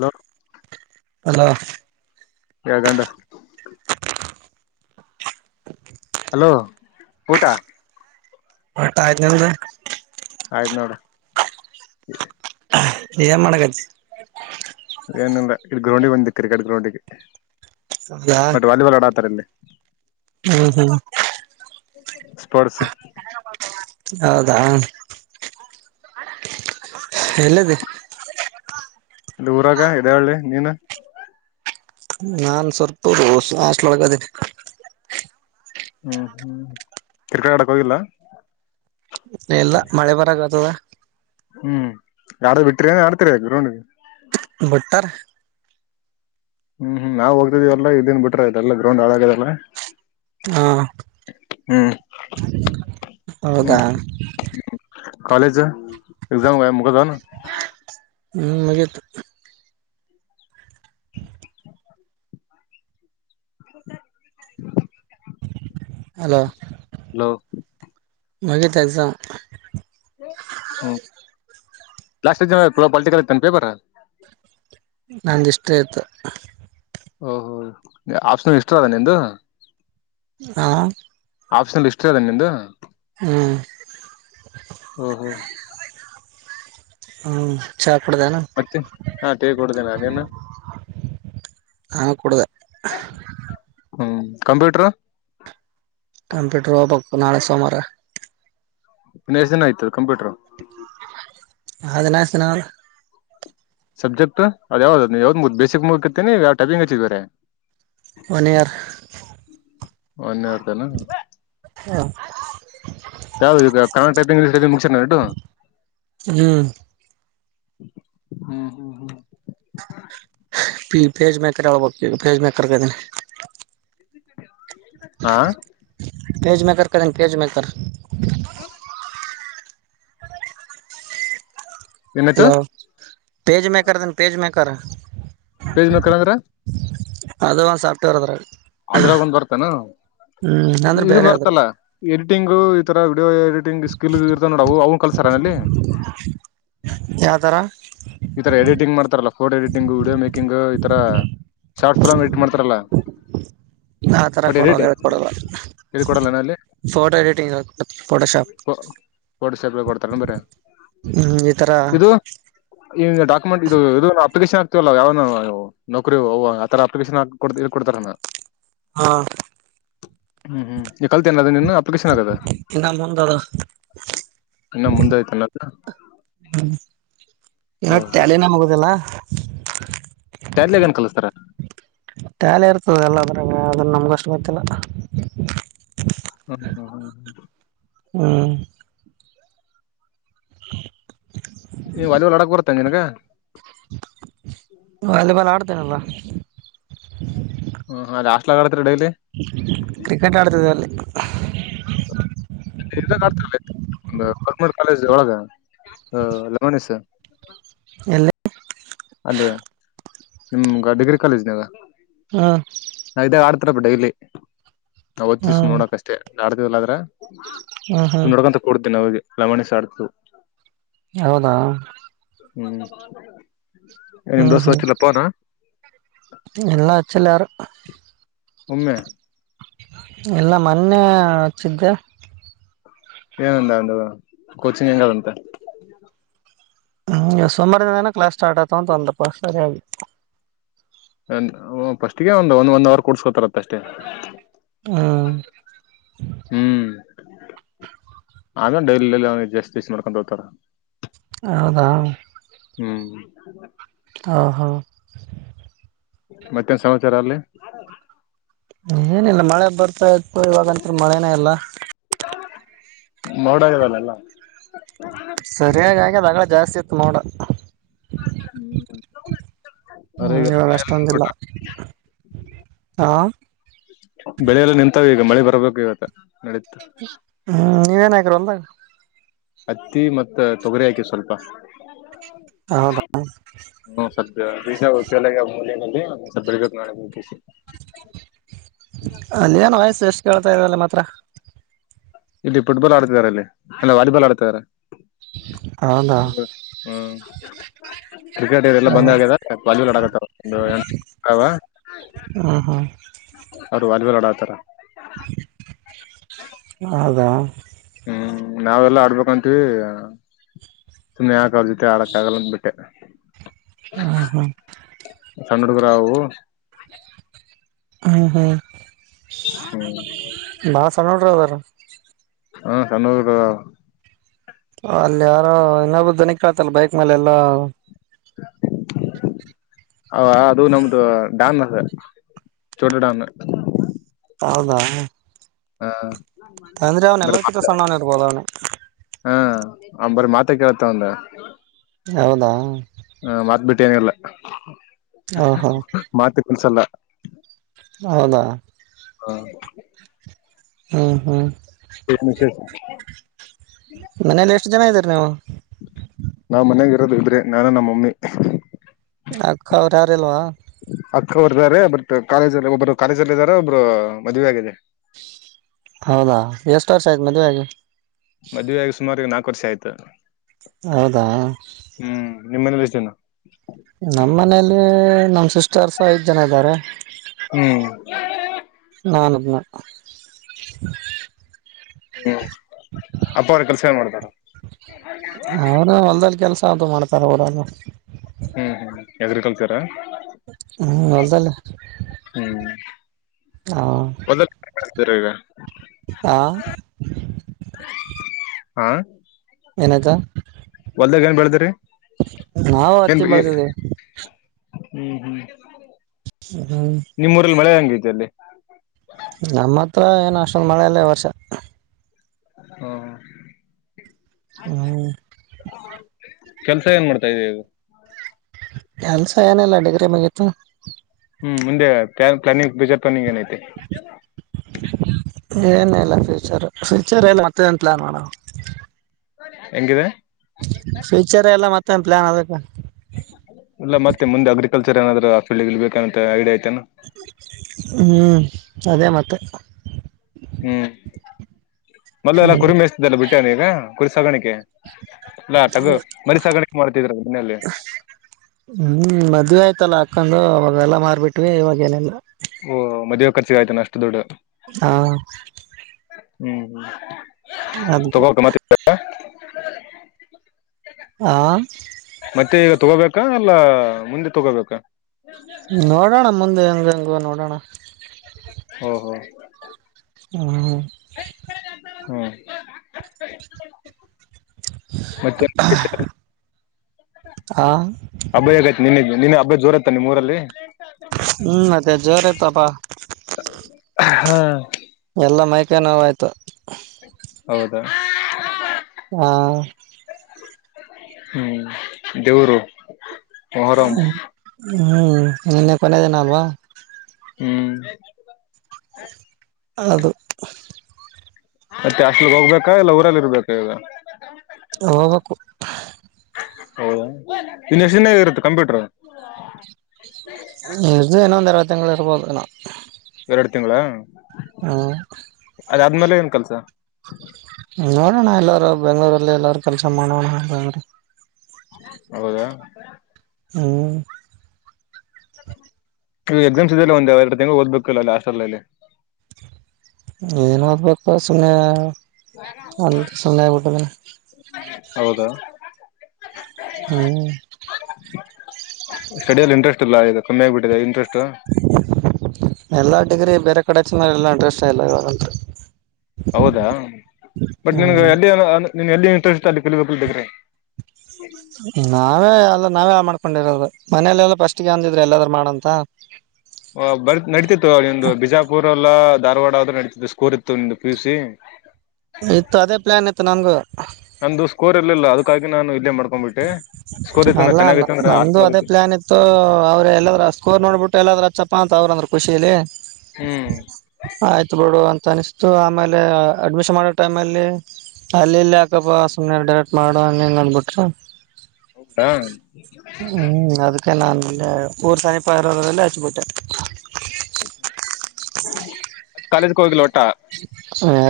Hello. Hello. [unintelligible] Hello ಊಟ ಊಟ ಆಯ್ತು ನಿಂದು. ಆಯ್ತು ನೋಡು. ಏನ್ ಮಾಡಾಕತ್ತಿ. ಏನಿಲ್ಲ ಗ್ರೌಂಡಿಗೆ ಬಂದೆ ಕ್ರಿಕೆಟ್ ಗ್ರೌಂಡಿಗೆ. ಹೌದಾ ವಾಲಿಬಾಲ್ ಆಡಾತರಿಲ್ಲಿ. ಹೌದ. ಸ್ಪೋರ್ಟ್ಸ್. ಹೌದ. ಎಲ್ಲಿ ಆದಿ. ಊರಾಗ ಇದೆ ಹಳ್ಳಿ ನೀನು. ನಾನ್ ಹಾಸ್ಟೆಲ್ ಒಳ್ಳಗ ಆದಿನಿ. ಹ್ಮ್ ಹ್ಮ್ ಕ್ರಿಕೆಟ್ ಆಡಕ್ ಹೋಗಿಲ್ಲ. ಎಲ್ಲ ಮಳೆ ಬರಕತದ್ದ. ಹ್ಮ್ ಗಾಡ ಬಿಟ್ರ ಆ ಡ್ತರಿ ಗ್ರೌಂಡ್. ಬಟ್ಟರೆ. ಹ್ಮ್ ಹ್ಮ್ ನಾವು ಹೋಗತಿದೀ ಎಲ್ಲ ಇದನ್ ಬಿಟ್ರ ಇದೆಲ್ಲ ಗ್ರೌಂಡ್ ಹಳಾಗದಲ್ಲಿ. ಹಾ ಹ್ಮ್ ಹೌದಾ. ಕಾಲೇಜು ಎಕ್ಸಾಮ್ ಮುಗ್ದವ್ ಏನು. ಹ್ಮ್ ಮುಗಿತು. [inaudible] [inaudible] ಹಲೋ. ಹಲೋ ಮುಗಿತ ಕೆಲಸ. ಹ್ಮ ಲಾಸ್ಟ ಪೊಲಿಟಿಕಲ್ ಇತೆನ್ನಾ ಪೇಪರ್. ಹಿಸ್ಟರಿ ಇತ್ತು. ಓಹೋ ಆಪ್ಷನಲ್ ಹಿಸ್ಟರಿ ಅದ ನಿಂದು. ಹಾ ಆಪ್ಷನಲ್ ಹಿಸ್ಟರಿ ಅದ ನಿಂದು. ಹ್ಮ್ ಓಹೋ ಹ್ಮ್ ಚಾ ಕುಡಿದೆನಾ ಮತ್ತೆ ಹಾ ಟೇ ಕೊಡ್ದೇನಾ ನೀನು. ಹಾ ಕುಡಿದೆ. ಹ್ಮ್ ಕಂಪ್ಯೂಟರ್ ಕಾಂಪಿಟೇಟ್ರ್ ಓದಬೇಕು ನಾಳೆ ಸೋಮಾರ. ಮ್ಯಾಗ್ಸಿನ್ಐತಲ ಕಂಪ್ಯೂಟರ್ ಅದ ನ ಸ ನ [inaudible] ಸಬ್ಜೆಕ್ಟ್ ಅದ ಯಾವ್ದದದು ನೀವ್ದ್ ಬೇಸಿಕ್ ಮುಗಕರ್ತೀ [unintelligible] ಯಾವ ಟೈಮಿಂಗ್ ಹಚ್ಚಿದರೆ. ಒನ್ ಇಯರ್ ಒನ ಇಯರತನಾ ಹ್ಮ [inaudible] ಯಾವದು ಈಗ ಕನ್ನಡ ಟೈಪಿಂಗ್ ಮುಗ್ಸನು ಇದು. ಹ್ಮ್, ಹ್ಮ್, ಹ್ಮ್ ಪೇಜ್ ಮೇಕರ್ ಹೇಳ್ಬೇಕು. ಪೇಜ್ ಮೇಕರ್ಗೆ ಇದನಿ ಹಾ, ಪೇಜ ಮೇಕರ್ ಕಂಿ [unintelligible] ಪೇಜ ಮೇಕರ್ ಹ [unintelligible] ಏನಾಯ್ತು ಹಲೋ, ಪೇಜ್ ಮೇಕರ್ ಅದನ ಪೇಜ್ ಮೇಕರ್, ಪೇಜ್ ಮೇಕರಅಂದ್ರ ಅದುಒಂದ ಸಾಪ್ಟವೇರ [unintelligible] ಅದ್ರಾಗ ಒಂದ್ ಬರ್ತಾದನ ಹ್ಮ್ ಅಂದ್ರೆ ಬೇರೆ ಅದ್ರ ಬರ್ತಲ್ಲ ಎಡಿಟಿಂಗು. ಈಥರ ವೀಡಿಯೋ ಎಡಿಟಿಂಗ್ ಸ್ಕಿಲ್ ಇರ್ತದೆ ನೋಡುಅವ್ನು ಕಲ್ಸರ್ ಅಲ್ಲಿ. ಯಾವ ತರ ಈ ತರ ಎಡಿಟಿಂಗ್ ಮಾಡ್ತಾರಲ್ಲ ಫೋಟೋ ಎಡಿಟಿಂಗ್, ವಿಡಿಯೋ ಮೇಕಿಂಗ್ ಈ ತರ ಶಾರ್ಟ್ ಫಿಲ್ಮ್ ಎಡಿಟ್ ಮಾಡ್ತಾರಲ್ಲ. ಆ ತರ ಬಟ್ ಎಡಿಟ್ ಕೊಡೋಲ್ಲ, ಹೇಳ್ ಕೊಡೋಲ್ ಎಲ್ಲಿ ಕೊಡಲ್ಲ ಅಲ್ಲಿ ಫೋಟೋ ಎಡಿಟಿಂಗ್ ಅಂದುಬಿಟ್ಟು ಫೋಟೋಶಾಪ್, ಒಡ್ಸ ಎಪ್ಳ ಕೊಡ್ತಾರ ಬರ [unintelligible] ಹ್ಮ್, ಈ ತರ- ಇ ಡಾಕ್ಯುಮೆಂಟ್ ಇದು ಇದು ಅಪ್ಲಿಕೇಶನ್ ಆಕ್ತಿವಲ್ಲ ಯಾವವು ನೌಕ್ರಿವುಹ ಆತರ ಅಪ್ಲಿಕೇಶನ್ ಇದ ಕೊಡ್ತಾರಲ್ಲ. ಹಾ, ಹ್ಮ್, ಹ್ಮ್ ಈ ಕಲ್ತೇನ ಅದ ನಿನು ಅಪ್ಲಿಕೇಶನ್ ಆಕದು. ಇನ್ನ ಮುಂದಾದ. ಇನ್ನ ಮುಂದೆ ಆಯ್ತಲ್ಲತ್ರ. ಹ್ಮ್, ಇನ್ನೂ ಟ್ಯಾಲಿನೆಮುಗುದಿಲ್ಲಾ. ಟ್ಯಾಲಿನಗ ಎನ್ ಕಲಿಸತಾರ. ಟ್ಯಾಲಿ ಇರ್ತದೆ ಎಲ್ಲ ಅದ್ರಾಗ ಅದ್ರನ್ನ ನಮ್ಗು ಅಷ್ಟ ಗೊತ್ತಿಲ್ಲ. ಹ್ಮ ಹ್ಮ ಹ್ಮ ಹೌದು [inaudible] ಹ್ಮ್, ಹ [inaudible] ವಾಲಿಬಾಲ್ ಆಡಕ್ ಬರ್ತೇನ ನಿನ್ಗ. ವಾಲಿಬಾಲ್ ಆಡ್ತೀನಲ್ಲ. ಹ್ಮ್, ಹಾಸ್ಟ್ಲ [unintelligible] ಆತತಿರಿ ಡೈಲಿ ಕ್ರಿಕೆಟ್ ಆಡ್ತಿದೆ ಅಲ್ಲಿ. ರ್ತ ಒಂದು ಕಲ್ಮರ್ ಕಾಲೇಜ್ ಒಳಗ [unintelligible] ಹ ರಮಣಸ [inaudible] ಎಲ್ಲೇ [inaudible] ಅಲ್ಲಿ ನಿಮ್ಗ ಡಿಗ್ರಿ ಕಾಲೇಜ್ನಾಗ. ಹಾ ನಾವ ಇದಾಗ ಆಡ್ತಾರಪ್ಪ ಡೈಲಿ ನಾವ್ ಅವತ್ತಿದ್ದ ಹ್ಮ್ ನೋಡಕ್ ಅಷ್ಟೇ ಆಡ್ತವಲ್ಲ ಆದ್ರ.. ಹ್ಮ್ ಹ್ಮ್ [unintelligible] ನೋಡ್ಕಂತ ಕೊಡ್ತೇನೆ ಅವಿಗೆ ಲಮಣಸ ಆಡ್ತು ಹೌದಾ ಹ್ಮ [inaudible] ಏನ್ ದೋಸೆ ವಚ್ಚಲ ಪೋನ. [inaudible] ಎಲ್ಲಾಚಲ್ಲಾಲ್ಲ ಯಾರು ಒಮ್ಮೆ ಎಲ್ಲ ಮೊನ್ನೆ ಹಚ್ಚಿದ್ದೆ. ಏನಂದ ಅನ್ನೋದ್ ಕೋಚಿಂಗ್ ಹೆಂಗದಂತ ಹ ಸೋಮವಾರ ದಿನನೇ ಕ್ಲಾಸ್ ಸ್ಟಾರ್ಟ್ ಆತ ಅಂತಂದಪ್ಪ ಸರಿಯಾಗಿ. ಅಂದೇ ಹು ಫಸ್ಟ್ಗೆ ಒನ ಒಂದ್ ಒಂದ್ ಅವರ್ ಕೊಡ್ಸ್ಕೋತಾರತ್ತ ಅಷ್ಟೇ. [inaudible] ಹ್ಮ್ ಹ್ಮ್ ಆಗಾಗ ಡೈಲಿಅವಿಗೆ ಜಾಸ್ತಿಸ್ ಮಾಡ್ಕೊಂಡು ಹೋಗತಾರ ಹೌದಾ ಹ್ಮ್ ಹಾ ಹಾ ಮತ್ತೇನ್ ಸಮಾಚಾರ ಅಲ್ಲಿ. ಏನಿಲ್ಲ ಮಳೆ ಬರ್ತಾ ಇತ್ತು ಇವಾಗತ್ ಮಳೆನೇ ಇಲ್ಲ [unintelligible] ನೋಡಗದ ಯಲ್ಲ ಸರಿಯಾ ಆಗಿದೆ ಆಗಳೆ ಜಾಸ್ತಿ ಇತ್ತ ನೋಡ. [inaudible] ಹೊರಗೆಲ್ಲ ಇವಾಗ ಅಷ್ಟೊಂದು ಇಲ್ಲ ನಿಂತ್ಬಿಟ್ಟು ಹಾ ಬೆಳೆಲ್ಲ ನಿಂತಾವ ಈಗ ಮಳೆ ಬರ್ಬೇಕು ಇವತ್ತ ನಡಿಯತ್ತ. ಹ್ಮ್ ನೀವೇನ ಹಾಕಿರಿ ಹೊಲದಾಗ ಹತ್ತಿ ಮತ್ತ ತೊಗರಿ ಹಾಕಿ ಸ್ವಲ್ಪ [unintelligible] ಹೌದಾ ಹ್ಮ ಸ್ವಲ್ಪ್ ಬೀಜ ಅವು ಫೇಲ್ ಅಗ್ಯಾವ ಮೂಲೆಲೆ ಸ್ವಲ್ಪ್ ಬಿಡಬೇಕ ಹೂವು ಕೋಸಿ ಹಾ ಅಲ್ಲಿ ಏನ್ ವಯಸ್ಸ ಎಷ್ಟು ಕೇಳ್ತಾ ಇದರಲ್ಲ ಮಾತ್ರ. ಇಲ್ಲಿ ಫುಟ್ಬಾಲ್ ಆಡ್ತಿದಿದ್ದಾರೆ ಅಲ್ಲಿ ಇಲ್ಲ ವಾಲಿಬಾಲ್ ಆಡ್ತಿದಿದ್ದಾರೆ [inaudible] ಹೌದಾ ಹುಡುಗ [inaudible] ಹಂಗ ಕ್ರಿಕೆಟ್ ಇದೆಲ್ಲ ಹ ಬಂದ್ ಆ್ಯಗೆದ್ದ ವಾಲಿಬಾಲ್ ಆಡಕತ್ತರ ಒಂದ್ ಏಳ ಎಂಟು ಜನ ಅದಾವ ಹ್ಮ್ಮ್ ಹ್ಮ್ಮ್ ಅವರು ವಾಲಿಬಾಲ್ ಆಡಕತ್ತಾರ. [unintelligible] ಹೌದಾ ಹ್ಮ್ ನಾವೆಲ್ಲಾ ಆಡ್ಬೇಕಂತೀವಿ ಸುಮ್ಮ್ನೆ ಯಾಕ ಅವ್ರ ಜೊತೆ ಆಡಕ್ ಆಗಲ್ಲಂದ ಬಿಟ್ಟೆ. ಹಾ ಹಾ ಸಣ್ಣ ಹುಡುಗರಾವವು. [unintelligible] ಹ್ಮ್ಮ್ ಹ್ಮ್ಮ್ ಹ್ಮ ಬಾಳ ಸಣ್ಣ ಹುಡ್ರು ಅದರಾ ಹಾ ಸಣ್ಣವಾ ಇದ್ದವ ಹಾ ಅಲ್ಲಿ ಯಾರೋ ಇನ್ನೊಬ್ರು ದನಿಕೇಳತ ಬೈಕ್ ಮೇಲೆ ಎಲ್ಲಾ [inaudible] ಅ ಅದು ನಮ್ದು ಡಾಮ್ ಅದು ಚೋಟ ಡಾಮ್ ಹೌದಾ ಹಾ ಅಂದ್ರೆ ನನಗಿಂತ ಸಣ್ಣೊನ್ ಇರ್ಬೋದು ಅವ್ನು ಹಾ ಅವನ್ ಬಾರಿ ಮಾತೆ ಕೇಳುತ್ತೆ ಅವನಂದು ಹೌದಾ ಹ ಮಾತ್ ಬಿಟ್ಟೆನಿಲ್ಲ‌. ಹ ಹಾ ಮಾತು ಕಲಸಲ್ಲ. ಹೌದ ಹಾ ಹಾ ಹಾ ಏನ್ ವಿಸೇಷ ಮನೇಲಿ ಎಷ್ಟು ಜನ ಇದ್ದೀರಿ ನೀವು. ನಾವ್ ಮನ್ಯಾಗ ಇರೋದು ಇಬ್ರೆ ನಾನು ನಮ್ಮ್ ಮಮ್ಮಿ. ಅಕ್ಕವರೂ ಯಾರು ಇಲ್ವಾ. ಅಕ್ಕವರಾರೆ ಬಟ್ ಕಾಲೇಜಲ್ಲಿ ಒಬ್ರು ಕಾಲೇಜ್ ಅಲ್ಲಿ ಇದ್ದಾರೆ ಒಬ್ಬರು ಮದ್ವೆ ಆಗಿದೆ. ಹೌದಾ ಎಷ್ಟು ವರ್ಷ ಆಯ್ತು ಮದುವೆ ಆಗಿ ಮದುವೆಯಾಗಿ ಸುಮಾರು ನಾಲ್ಕು ವರ್ಷ ಆಯ್ತು. ಹೌದಾ ಹ್ಮ್ ನಿಮ್ಮ ಮನೇಲಿ ಎಷ್ಟ್ ಜನ. ನಮ್ಮ್ ಮನೇಲಿ ನಮ್ ಸಿಸ್ಟರ್ಸ ಐದ್ ಜನ ಇದ್ದಾರೆ. ಹ್ಮ್ ನಾನು ಒಬ್ಬನೇ. ಹ್ಮ್ ಅಪ್ಪ ಅವರು ಕೆಲಸ ಏನ್ ಮಾಡ್ತಾರ. ಅವರು ಹೊಲ್ದಲ್ಲಿ ಕೆಲಸ ಅದು ಮಾಡ್ತಾರ ಊರಗ. ಹ್ಮ್ ಹ್ಮ್ ಅಗ್ರಿಕಲ್ಚರ ಹ್ಮ್ ಹೊಲ್ದಾಲೇ ಹ್ಮ್ ಹ ಒಂದ್ಕ್ ತೀರ ಈಗ ಹಾ ಹಾ ಏನಾಯ್ತು ಹೊಲ್ದಾಗ ಏನ್ ಬೆಳದ್ರಿ ನಾವು ಏನ್ ಹತ್ತಿ ಬೆಳೆದಿದ್ದೀವಿ ಹ್ಮ್ ಹ್ಮ್ ಹ್ಮ ನಿಮ್ಮೂರಲ್ಲಿ ಮಳೆ ಹೆಂಗೈತೆ ಅಲ್ಲಿ. ನಮ್ಮ ಹತ್ರ ಏನು ಅಷ್ಟೊಂದು ಮಳೆ ಇಲ್ಲ ಈ ವರ್ಷ. ಹ್ಮ ಹ್ಮ್ ಕೆಲಸ ಏನ್ ಮಾಡ್ತಾ ಇದ್ದೀಯ ಇವಾಗ. ಕೆಲ್ಸ ಏನಿಲ್ಲ ಡಿಗ್ರಿ ಮುಗಿತ್ತು ಹ್ಮ್ ಮುಂದೆ ಪ್ಲಾನಿಂಗ್ ಬಜಾರ್ ಪ್ಲಾಂನ ಏನೈತಿ. ಹ [unintelligible] ಏನೆಲ್ಲ ಪ್ಯೂಚರ್ ಪ್ಯೂಚರ್ ಇಲ್ಲ ಮತ್ತೆನ್ ಪ್ಲಾನ್ ಮಾಡಾಣ ಹೆಂಗಿವೆ. ಪ್ಯೂಚರೆ ಇಲ್ಲ ಮತ್ತೇನ್ ಪ್ಲಾನ್ ಅದಕ್ಕ. ಇಲ್ಲ ಮತ್ತೆ ಮುಂದೆ ಅಗ್ರಿಕಲ್ಚರ್ ಏನಾದ್ರ ಪಿಲ್ಡ್ಗೆ ಇಳಿಬೇಕ ಅಂತ ಐಡಿಯಾ ಐತೆೇನಾ [unintelligible] ಹ್ಮ್ ಅದೇ ಮತ್ತ ಹ್ಮ್ [inaudible] ಮೊದ್ಲ ಎಲ್ಲ ಹ್ಮ್ ಕುರಿಮೆಸ್ತದೆಲ್ಲ ಬಿಟ್ಟನ ಈಗ ಕುರಿ ಸಾಗಾಣಿಕೆ. ಅಲ್ಲಾಟಗ ಮರಿ ಸಾಗಾಣಿಕೆ ಮಾಡ್ತಿದ್ರ ಮನೆಯಲ್ಲಿ. ಹ್ಮ್ ಮದ್ವಿ ಆಯ್ತಲ್ಲ ಅಕ್ಕಾದ ಅವಾಗೆಲ್ಲಾ ಮಾರ್ಬಿಟ್ವಿ ಇವಾಗ ಏನೆಲ್ಲ ಓಹ ಮದುವೆ ಖರ್ಚಗ ಆಯತಾನ ಅಷ್ಟ ದೊಡ್ ಹಾ [inaudible] ಹ್ಮ್ ಅದಕ್ಕೆ ತಗೋಕ ಮತ್ತೆ [unintelligible] ಹಾ ಮತ್ತೆ ಇವಾಗ್ ತಗೋಬೇಕಾ ಅಲ್ಲ ಮುಂದೆ ತಗೋಬೇಕಾ ನೋಡೋಣ ಮುಂದೆ ಹೆಂಗ ಹೆಂಗುವ ನೋಡೋಣ. ಒಹ್ ಒಹ್ [inaudible] [unintelligible] ಹ್ಮ ಮತ್ತೆ ಹಾ ಅಬ್ಬ ಹೇಗೈತಿ ನಿಿನ ನಿನ್ನ ಹಬ್ಬ ಜೋರ ಆತ ನಿಮ್ಮ ಊರಲ್ಲಿ ಹ್ಮ್ ಮತ್ತೆ ಜೋರ್ ಆಯ್ತಾಪಾ [inaudible] ಹಾ ಎಲ್ಲ ಮೈಕೈ ನೋವು ಆಯ್ತು ಹೌದಾ [unintelligible] ಹಾ [inaudible] ಹ್ಮ್ ದೇವರು ಮೊಹರಂ ಹ್ಮ್ [inaudible] ನಿನ್ನೆ ಕೊನೆ ದಿನಾ ಅಲ್ಲ್ವಾ ಹ್ಮ್ ಅಳದು ಮತ್ತೆ ಹಾಸ್ಟೆಲ್ ಹೋಗ್ಬೇಕಾ ಇಲ್ಲ ಊರಲ್ಲಿ ಇರ್ಬೇಕಾ ಈವಗ.. ಹೋಗಬೇಕು ಹೌದಾ ಇನ್ನ ಎಷ್ಟ ದಿನ ಇರತ್ತ ಕಂಪ್ಯೂಟರ್ ಈವರದು ಏನೊ ಒಂದ ಅರ್ಧ ತಿಂಗಳ್ ಇರಬಹುದು ಏನೋ ಎರಡ್ ತಿಂಗಳ.. ಹು ಅದ ಆದ್ಮೇಲೆ ಏನ್ ಕೆಲ್ಸ ನೋಡೋಣ ಎಲ್ಲರು ಬೆಂಗಳೂರಲ್ಲಿ ಎಲ್ಲಾರ ಕೆಲಸ ಮಾಡೋಣ ಹಂಗ ಹೌದಾ ಹ್ಮ ನೀ ಎಕ್ಸಾಮ್ಸ್ ಇದದೆಲ್ಲ ಒಂದೆ ಎರ ಎರಡು ತಿಂಗಳು ಓದಬೇಕ ಅಲ್ಲಿ ಹಾಸ್ಟೆಲ್ ಅಲ್ಲಿ ಏನ್ ಓದಬೇಕ್ ಪಾ ಸುಮ್ನೆ. ಅ ಸುಮ್ನೆ ಆಗ್ಬಿಟ್ಟಿದೀನಿ [unintelligible] ಹೌದಾ [unintelligible] ಹ್ಮ [unintelligible] ಸ್ಟಡಿಯಲ್ಲಿ ಇಂಟ್ರೆಸ್ಟ್ ಇಲ್ಲ ಈಗ ಕಮ್ಮಿ ಆಗ್ಬಿಟ್ಟಿದೆ ಇಂಟ್ರೆಸ್ಟ್ [unintelligible] ಎಲ್ಲ ಡಿಗಿರಿ ಬೇರೆ ಕಡೆ ಹಚ್ಚಿದ್ದ್ ಇಂಟ್ರೆಸ್ಟ್ ಇಲ್ಲ ಇವಾಗಂತ ಹೌದಾ [inaudible] ಬಟ್ ನಿನ್ಗೆ ಹ್ಮ್ ಎಲ್ಲಿ ನಿನಗ ಇಂಟ್ರೆಸ್ಟ್ ಅಲ್ಲಿ ಕಲಿಬೇಕಲ್ಲ ಡಿಗ್ರಿ ನಾವೇ ಅಲ್ಲ ನಾವೇ ಮಾಡ್ಕೊಂಡಿರೋದು ಮನಲೆೆಲ್ಲ ಫಸ್ಟ್ಗೆ ಅಂದಿದ್ರೆ ಎಲ್ಲಾದ್ರೂ ಮಾಡಂತ ಬರ್ತ್ ನಡೀತಿತ್ತು ನಿಂದು ಬಿಜಾಪುರ್ ಅಲ್ಲ ಧಾರವಾಡ ಆದ್ರೆ ನಡೀತಿತ್ತ ಸ್ಕೋರ್ ಇತ್ತು ನಿಂದು ಪಿ ಯು ಸಿ. ಇತ್ತು ಅದೇ ಪ್ಲಾನ್ ಇತ್ತು ನನ್ಗು. ನಂದು ಸ್ಕೋರ್ ಇರ್ಲಿಲ್ಲ ಅದಕ್ಕಾಗಿ ನಾನು ಇಲ್ಲೇ ಮಾಡ್ಕೊಂಡ್ಬಿಟ್ಟೆ ಸ್ಕೋರ್ ಇತ್ತಂದ್ರೆ ಚೆನ್ನಾಗಿತ್ತು ಅಂದ್ರ ಹಾಸ್ಟಲ್ [unintelligible] ಸೊ ಅವ್ರು ಎಲ್ಲದ್ರ್ ಸ್ಕೋರ್ ನೋಡ್ಬಿಟ್ಟು ಎಲ್ಲಾದ್ರೂ ಅಚ್ಚಪ್ಪಾ ಅಂತ ಅವ್ರಂದ್ರು ಖುಷಿಲ್ಲಿ. ಹ್ಮ್ ಆಯ್ತು ಬುಡು ಅಂತ ಅನಿಸ್ತು ಆಮೇಲೆ ಅಡ್ಮಿಷನ್ ಮಾಡೋ ಟೈಮ್ ಅಲ್ಲಿ, ಅಲ್ಲಿ ಇಲ್ಲಿ ಯಾಕಪ್ಪಾ ಸುಮನೆ ಡೈರೆಕ್ಟ್ ಮಾಡು ಹಂಗ್ ಹಿಂಗಂದ್ಬಿಟ್ ಹೌದಾ ಹ್ಮ್ ಅದಕ್ ಕಲ ನಾನ್ ಅಲ್ಲೇ ಊರು ಸಮೀಪ ಇರೋದ್ರಲ್ಲೆ ಹಚ್ಬಟ್ಟೆ. ಕಾಲೇಜಕ ಹೋಗಿಲ್ಲ ಒಟ್ಟ.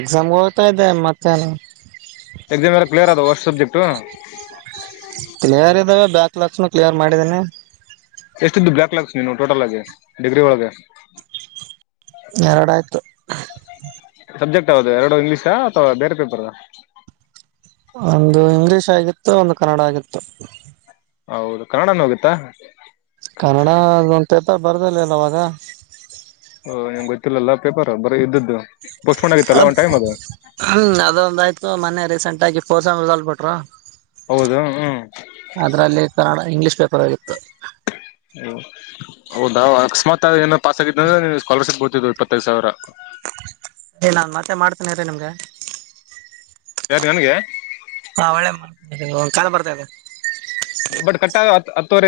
ಎಕ್ಸಾಮ್ಗೆ ಓದ್ತಾ ಇದ್ದೆ ಮತ್ತೇನು. ಎಕ್ಸಾಮ ಎಲ್ಲಾ ಕ್ಲಿಯರ್ ಅದಾವ ಹೊಸಷ್ ಸಬ್ಜೆಕ್ಟ್. ಕ್ಲಿಯರ್ ಇದ್ದಾವೆ ಬ್ಯಾಕ್ ಲಾಕ್ಸ್ನು ಕ್ಲಿಯರ್ ಮಾಡಿದ್ದೀನಿ. ಎಷ್ಟು ಇದ್ದುವ್ ಬ್ಲ್ಯಾಕ್ ಲಾಕ್ಸ್ ನೀನವು ಟೋಟಲ್ ಆಗಿ ಡಿಗ್ರಿ ಒಳಗೆ. ಎರಡ ಆಯ್ತ. ಸಬ್ಜೆಕ್ಟ್ ಯವ್ದು ಎರಡು ಇಂಗ್ಲೀಷ ಅಥವಾ ಬೇರೆ ಪೇಪರದ್. ಒಂದು ಇಂಗ್ಲೀಷ್ ಆಗಿತ್ತು. ಒಂದು ಕನ್ನಡ ಆಗಿತ್ತು. ಹೌದು ಕನ್ನಡನ ಹೋಗುತ್ತಾ. ಕನ್ನಡ ಅದೊಂದು ಪೇಪರ್ ಬರ್ದಿರ್ಲಿಲ್ಲ ಅವಾಗ. ಹ ನಿಮ್ಗೆ ಗೊತ್ತಿಲ್ಲಲ್ಲಾ ಪೇಪರ್ ಬರೀ ಇದ್ದದ್ದು. ಪೋಸ್ಟ್ಪೋನ್ ಅ ಆಗಿತ್ತಲ್ಲ ಒಂದ್ ಟೈಮ್ ಅದು ಹ್ಮ್ ಅದೊಂದಾಯ್ತು ಮೊನ್ನೆ ರೀಸೆಂಟಾಗಿ ಫೋರ್ ಸೇಮ್ ರಿಸಲ್ಟ್ ಬಿಟ್ರು. ಹೌದು ಹ್ಮ್. ಅದ್ರಲ್ಲಿ ಕನ್ನಡ ಇಂಗ್ಲೀಷ್ ಪೇಪರ್ ಹೋಗಿತ್ತು. ಹೌದ ಅಕಸ್ಮಾತ್ ಏನೋ ಪಾಸ್ ಆಗಿದನದ್ರಾ ನಿನ್ಗ್ ಸ್ಕಾಲರ್ಶಿಪ್ ಬೀಳ್ ತಿದವು ಇಪ್ಪತ್ತೈದು ಸಾವಿರ. ಏ ನಾನ್ ಮತ್ತೆ ಮಾಡ್ತೇನೀ ಇರಿ ನಿಮ್ಗೆ. ಯಾರ ನನ್ಗೆ. ಹಾ ಒಳ್ಳೆ ಮಾಡ್ತನಿ ಇರಿ ಕಾಲ್ ಬರ್ತಾ ಇದೇ. ಬಟ್ ಕಟ್ಟ ಆಗವ್ ಹತ್ತ ಹತ್ತವ್ರೇ.